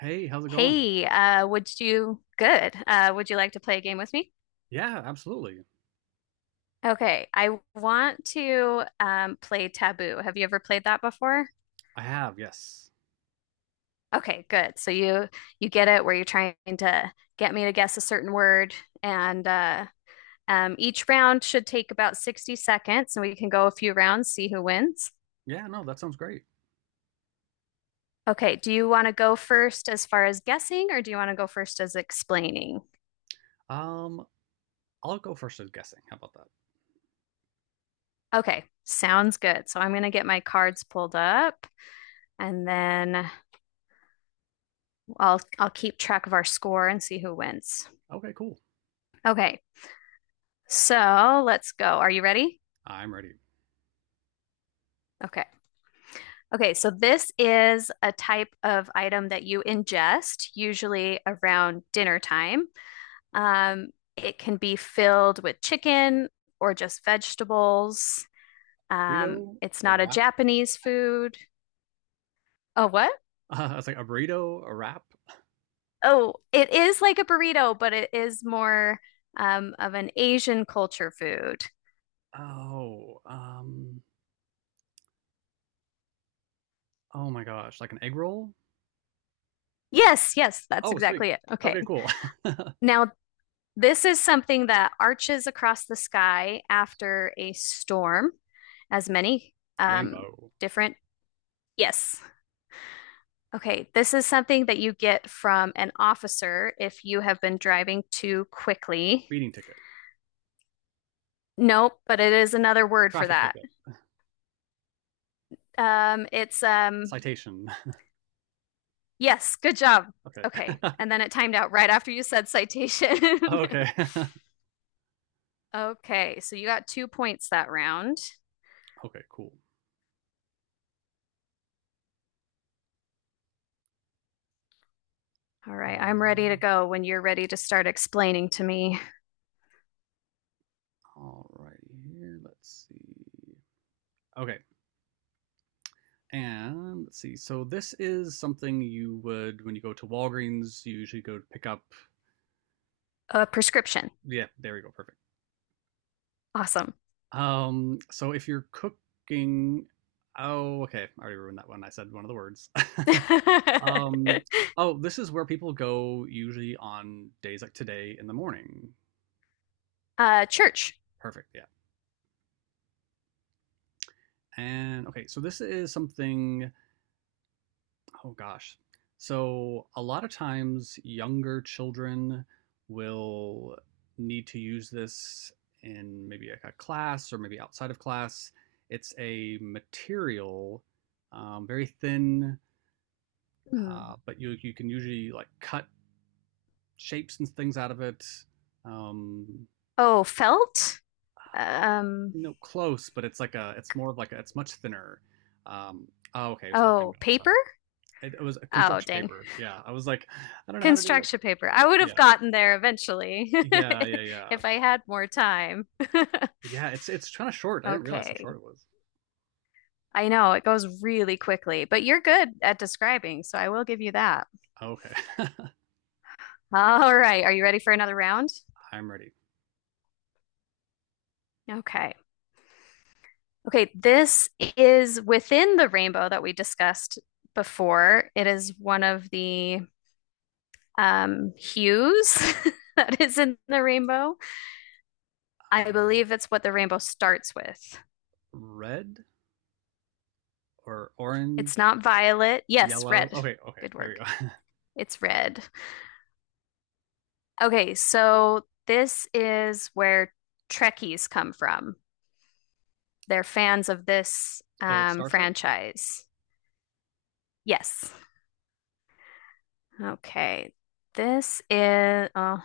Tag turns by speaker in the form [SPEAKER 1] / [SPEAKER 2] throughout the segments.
[SPEAKER 1] Hey, how's it going?
[SPEAKER 2] Hey, would you good? Would you like to play a game with me?
[SPEAKER 1] Yeah, absolutely.
[SPEAKER 2] Okay, I want to play Taboo. Have you ever played that before?
[SPEAKER 1] I have, yes.
[SPEAKER 2] Okay, good. So you get it where you're trying to get me to guess a certain word, and each round should take about 60 seconds, and we can go a few rounds, see who wins.
[SPEAKER 1] Yeah, no, that sounds great.
[SPEAKER 2] Okay, do you want to go first as far as guessing, or do you want to go first as explaining?
[SPEAKER 1] Um, I'll go first as guessing. How about that?
[SPEAKER 2] Okay, sounds good. So I'm going to get my cards pulled up, and then. I'll keep track of our score and see who wins.
[SPEAKER 1] Okay, cool.
[SPEAKER 2] Okay. So, let's go. Are you ready?
[SPEAKER 1] I'm ready.
[SPEAKER 2] Okay. Okay, so this is a type of item that you ingest, usually around dinner time. Um, it can be filled with chicken or just vegetables.
[SPEAKER 1] Burrito,
[SPEAKER 2] It's
[SPEAKER 1] a
[SPEAKER 2] not a
[SPEAKER 1] wrap?
[SPEAKER 2] Japanese food. Oh, what?
[SPEAKER 1] It's like a burrito, a wrap.
[SPEAKER 2] Oh, it is like a burrito, but it is more of an Asian culture food.
[SPEAKER 1] Oh, oh my gosh, like an egg roll?
[SPEAKER 2] Yes, yes, that's
[SPEAKER 1] Oh, sweet.
[SPEAKER 2] exactly it. Okay.
[SPEAKER 1] Okay, cool.
[SPEAKER 2] Now, this is something that arches across the sky after a storm, as many um,
[SPEAKER 1] Rainbow,
[SPEAKER 2] different. Yes. Okay. This is something that you get from an officer if you have been driving too quickly.
[SPEAKER 1] speeding ticket,
[SPEAKER 2] Nope, but it is another word for
[SPEAKER 1] traffic
[SPEAKER 2] that.
[SPEAKER 1] ticket,
[SPEAKER 2] It's
[SPEAKER 1] citation.
[SPEAKER 2] Yes, good job.
[SPEAKER 1] Okay.
[SPEAKER 2] Okay. And then it timed out right after you said citation.
[SPEAKER 1] Okay.
[SPEAKER 2] Okay, so you got 2 points that round.
[SPEAKER 1] Okay, cool.
[SPEAKER 2] All right, I'm ready to go when you're ready to start explaining to me.
[SPEAKER 1] All right, here, let's see. Okay, and let's see. So this is something you would when you go to Walgreens, you usually go to pick up.
[SPEAKER 2] A prescription.
[SPEAKER 1] Yeah, there we go. Perfect.
[SPEAKER 2] Awesome.
[SPEAKER 1] So if you're cooking, oh, okay, I already ruined that one. I said one of the words. um, oh, this is where people go usually on days like today in the morning.
[SPEAKER 2] Church.
[SPEAKER 1] Perfect. Yeah. And okay, so this is something. Oh gosh. So a lot of times younger children will need to use this in maybe like a class or maybe outside of class. It's a material, very thin,
[SPEAKER 2] Hmm.
[SPEAKER 1] but you can usually like cut shapes and things out of it. Um,
[SPEAKER 2] Oh, felt. Um,
[SPEAKER 1] no, close, but it's like a it's more of like a, it's much thinner. Um, oh, okay, so we can go.
[SPEAKER 2] oh,
[SPEAKER 1] Sorry,
[SPEAKER 2] paper.
[SPEAKER 1] it was a
[SPEAKER 2] Oh,
[SPEAKER 1] construction
[SPEAKER 2] dang.
[SPEAKER 1] paper. Yeah, I was like, I don't know how to do it.
[SPEAKER 2] Construction paper. I would have
[SPEAKER 1] Yeah.
[SPEAKER 2] gotten there eventually
[SPEAKER 1] Yeah, yeah, yeah.
[SPEAKER 2] if I had more time.
[SPEAKER 1] Yeah, it's kind of short. I didn't realize how
[SPEAKER 2] Okay.
[SPEAKER 1] short it was.
[SPEAKER 2] I know it goes really quickly, but you're good at describing, so I will give you that.
[SPEAKER 1] Oh, okay.
[SPEAKER 2] All right. Are you ready for another round?
[SPEAKER 1] I'm ready.
[SPEAKER 2] Okay. Okay. This is within the rainbow that we discussed before. It is one of the hues that is in the rainbow. I
[SPEAKER 1] Um,
[SPEAKER 2] believe it's what the rainbow starts with.
[SPEAKER 1] Red or
[SPEAKER 2] It's
[SPEAKER 1] orange,
[SPEAKER 2] not violet. Yes,
[SPEAKER 1] yellow.
[SPEAKER 2] red.
[SPEAKER 1] Okay, okay.
[SPEAKER 2] Good
[SPEAKER 1] There you
[SPEAKER 2] work.
[SPEAKER 1] go.
[SPEAKER 2] It's red. Okay. So this is where Trekkies come from. They're fans of this
[SPEAKER 1] Oh, it's Star Trek.
[SPEAKER 2] franchise. Yes. Okay. This is oh,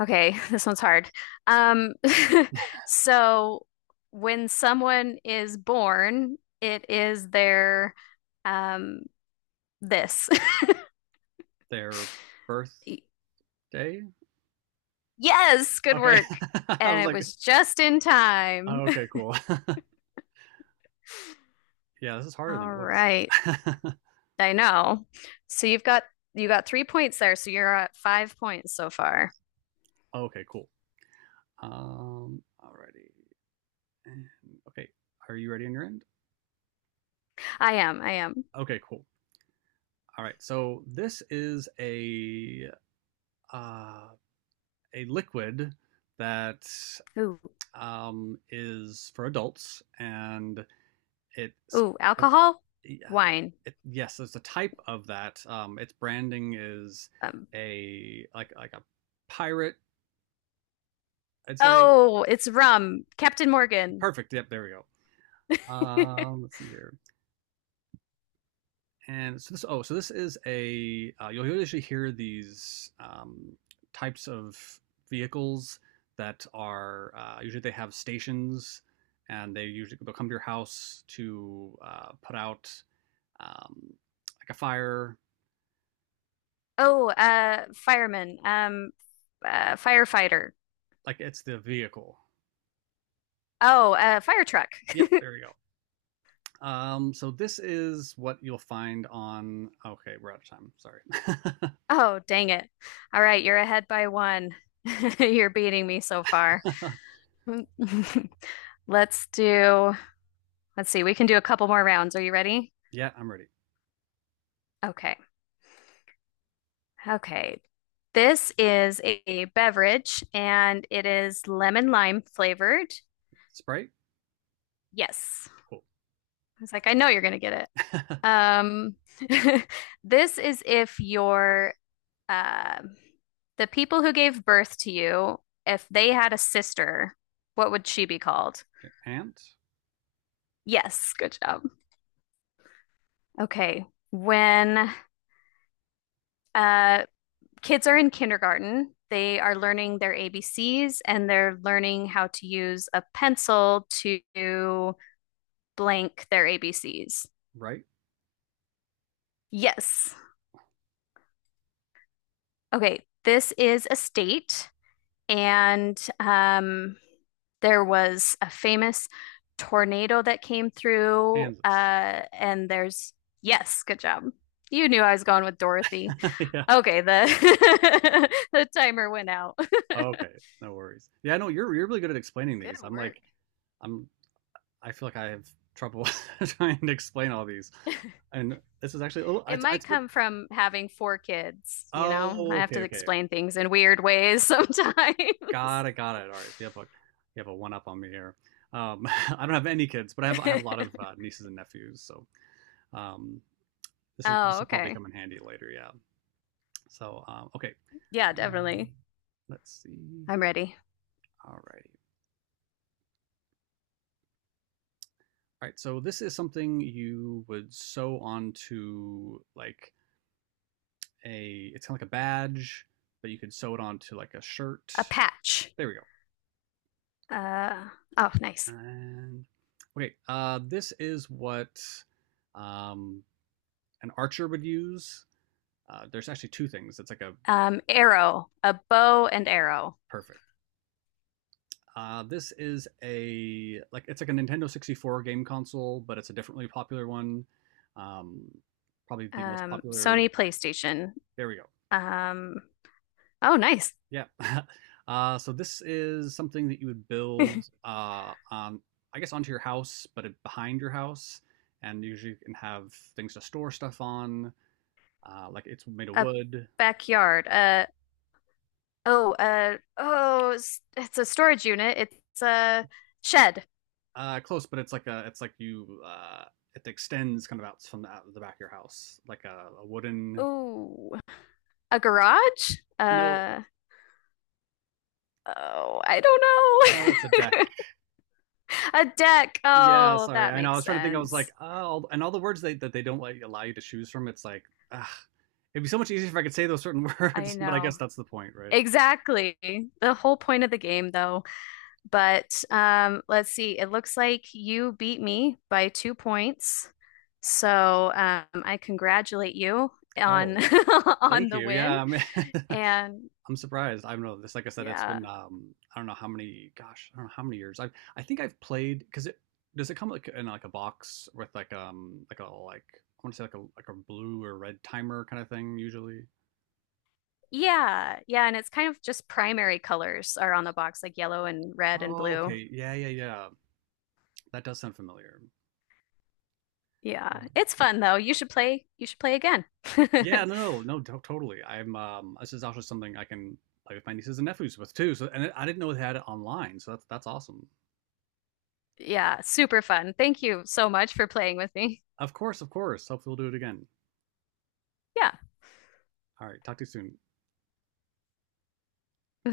[SPEAKER 2] okay, this one's hard. Um so when someone is born, it is their um this.
[SPEAKER 1] Their birthday.
[SPEAKER 2] Yes, good
[SPEAKER 1] Okay.
[SPEAKER 2] work.
[SPEAKER 1] I
[SPEAKER 2] And
[SPEAKER 1] was
[SPEAKER 2] it
[SPEAKER 1] like,
[SPEAKER 2] was just in time.
[SPEAKER 1] oh, okay, cool. Yeah, this is harder than
[SPEAKER 2] All
[SPEAKER 1] it looks.
[SPEAKER 2] right. I know. So you got 3 points there, so you're at 5 points so far.
[SPEAKER 1] Okay, cool. Alrighty. And- Okay, are you ready on your end?
[SPEAKER 2] I am, I am.
[SPEAKER 1] Okay, cool. All right. So this is uh a liquid that
[SPEAKER 2] Ooh,
[SPEAKER 1] is for adults, and it's
[SPEAKER 2] ooh,
[SPEAKER 1] it,
[SPEAKER 2] alcohol,
[SPEAKER 1] uh,
[SPEAKER 2] wine.
[SPEAKER 1] yes, there's a type of that. Its branding is
[SPEAKER 2] Um,
[SPEAKER 1] a like a pirate. I'd say
[SPEAKER 2] Oh, it's rum. Captain Morgan.
[SPEAKER 1] perfect. Yep, there we go. Let's see here. And so this oh so this is a you'll usually hear these types of vehicles that are usually they have stations and they'll come to your house to put out um, like a fire,
[SPEAKER 2] Oh, fireman. Firefighter.
[SPEAKER 1] like it's the vehicle.
[SPEAKER 2] Oh, fire truck.
[SPEAKER 1] Yep, there you go. So this is what you'll find on. Okay, we're out of time, sorry.
[SPEAKER 2] Oh, dang it. All right, you're ahead by one. You're beating me so far. Let's do, let's see, we can do a couple more rounds. Are you ready?
[SPEAKER 1] Yeah, I'm ready.
[SPEAKER 2] Okay. Okay. This is a beverage and it is lemon lime flavored.
[SPEAKER 1] Sprite.
[SPEAKER 2] Yes.
[SPEAKER 1] Cool.
[SPEAKER 2] I was like, I know you're going to get it. Um, this is if your uh, the people who gave birth to you, if they had a sister, what would she be called?
[SPEAKER 1] And
[SPEAKER 2] Yes, good job. Okay. When uh, kids are in kindergarten, they are learning their ABCs and they're learning how to use a pencil to blank their ABCs.
[SPEAKER 1] right.
[SPEAKER 2] Yes. Okay. This is a state. And there was a famous tornado that came through.
[SPEAKER 1] Kansas.
[SPEAKER 2] And there's, yes, good job. You knew I was going with Dorothy.
[SPEAKER 1] Yeah.
[SPEAKER 2] Okay, the the timer went out.
[SPEAKER 1] Oh, okay, no worries. Yeah, no, you're really good at explaining
[SPEAKER 2] Good
[SPEAKER 1] these. I'm
[SPEAKER 2] work.
[SPEAKER 1] like, I'm I feel like I have trouble trying to explain all these. And this is actually oh,
[SPEAKER 2] It
[SPEAKER 1] I
[SPEAKER 2] might
[SPEAKER 1] but
[SPEAKER 2] come from having four kids, you know? I
[SPEAKER 1] oh,
[SPEAKER 2] have
[SPEAKER 1] okay,
[SPEAKER 2] to
[SPEAKER 1] okay,
[SPEAKER 2] explain things in weird ways sometimes.
[SPEAKER 1] got it, got it. All right, so you have a one up on me here. I don't have any kids, but I have a lot of nieces and nephews, so um, this
[SPEAKER 2] Oh,
[SPEAKER 1] will probably
[SPEAKER 2] okay.
[SPEAKER 1] come in handy later. Yeah. So okay,
[SPEAKER 2] Yeah,
[SPEAKER 1] um,
[SPEAKER 2] definitely.
[SPEAKER 1] let's see.
[SPEAKER 2] I'm ready.
[SPEAKER 1] All righty, all right, so this is something you would sew onto like a, it's kind of like a badge, but you can sew it onto like a shirt.
[SPEAKER 2] A patch.
[SPEAKER 1] There we go.
[SPEAKER 2] Uh, oh, nice.
[SPEAKER 1] And okay, this is what um, an archer would use. There's actually two things. It's like a
[SPEAKER 2] Arrow, a bow and arrow.
[SPEAKER 1] perfect. This is a like it's like a Nintendo 64 game console, but it's a differently popular one. Um, probably the most popular.
[SPEAKER 2] Sony PlayStation.
[SPEAKER 1] There we go.
[SPEAKER 2] Um, oh, nice.
[SPEAKER 1] Yeah. So this is something that you would build on, I guess, onto your house, but behind your house, and usually you can have things to store stuff on. Like it's made of
[SPEAKER 2] A
[SPEAKER 1] wood.
[SPEAKER 2] backyard. It's a storage unit. It's a shed.
[SPEAKER 1] Close, but it's like a, it's like you, it extends kind of out from the, out of the back of your house, like a wooden.
[SPEAKER 2] Oh, a garage.
[SPEAKER 1] No,
[SPEAKER 2] Oh, I
[SPEAKER 1] oh, it's a deck.
[SPEAKER 2] don't know. A deck.
[SPEAKER 1] Yeah,
[SPEAKER 2] Oh,
[SPEAKER 1] sorry.
[SPEAKER 2] that
[SPEAKER 1] I know. I
[SPEAKER 2] makes
[SPEAKER 1] was trying to think. I was like,
[SPEAKER 2] sense.
[SPEAKER 1] oh, and all the words they, that they don't like allow you to choose from. It's like, ah, it'd be so much easier if I could say those certain
[SPEAKER 2] I
[SPEAKER 1] words, but I guess
[SPEAKER 2] know.
[SPEAKER 1] that's the point, right?
[SPEAKER 2] Exactly. The whole point of the game, though. But let's see. It looks like you beat me by 2 points. So I congratulate you on
[SPEAKER 1] Oh,
[SPEAKER 2] on
[SPEAKER 1] thank
[SPEAKER 2] the
[SPEAKER 1] you.
[SPEAKER 2] win.
[SPEAKER 1] Yeah, I'm,
[SPEAKER 2] And
[SPEAKER 1] I'm surprised. I don't know. This, like I said, it's
[SPEAKER 2] yeah.
[SPEAKER 1] been I don't know how many. Gosh, I don't know how many years. I think I've played because it does it come like in like a box with like a I want to say like a a blue or red timer kind of thing usually.
[SPEAKER 2] Yeah. Yeah, and it's kind of just primary colors are on the box like yellow and red and
[SPEAKER 1] Oh,
[SPEAKER 2] blue.
[SPEAKER 1] okay. Yeah. That does sound familiar.
[SPEAKER 2] Yeah. It's fun though. You should play again.
[SPEAKER 1] Yeah, no, no, no, totally. I'm this is also something I can play with my nieces and nephews with too. So and I didn't know they had it online, so that's awesome.
[SPEAKER 2] Yeah, super fun. Thank you so much for playing with me.
[SPEAKER 1] Of course, of course. Hopefully we'll do it again.
[SPEAKER 2] Yeah.
[SPEAKER 1] All right, talk to you soon.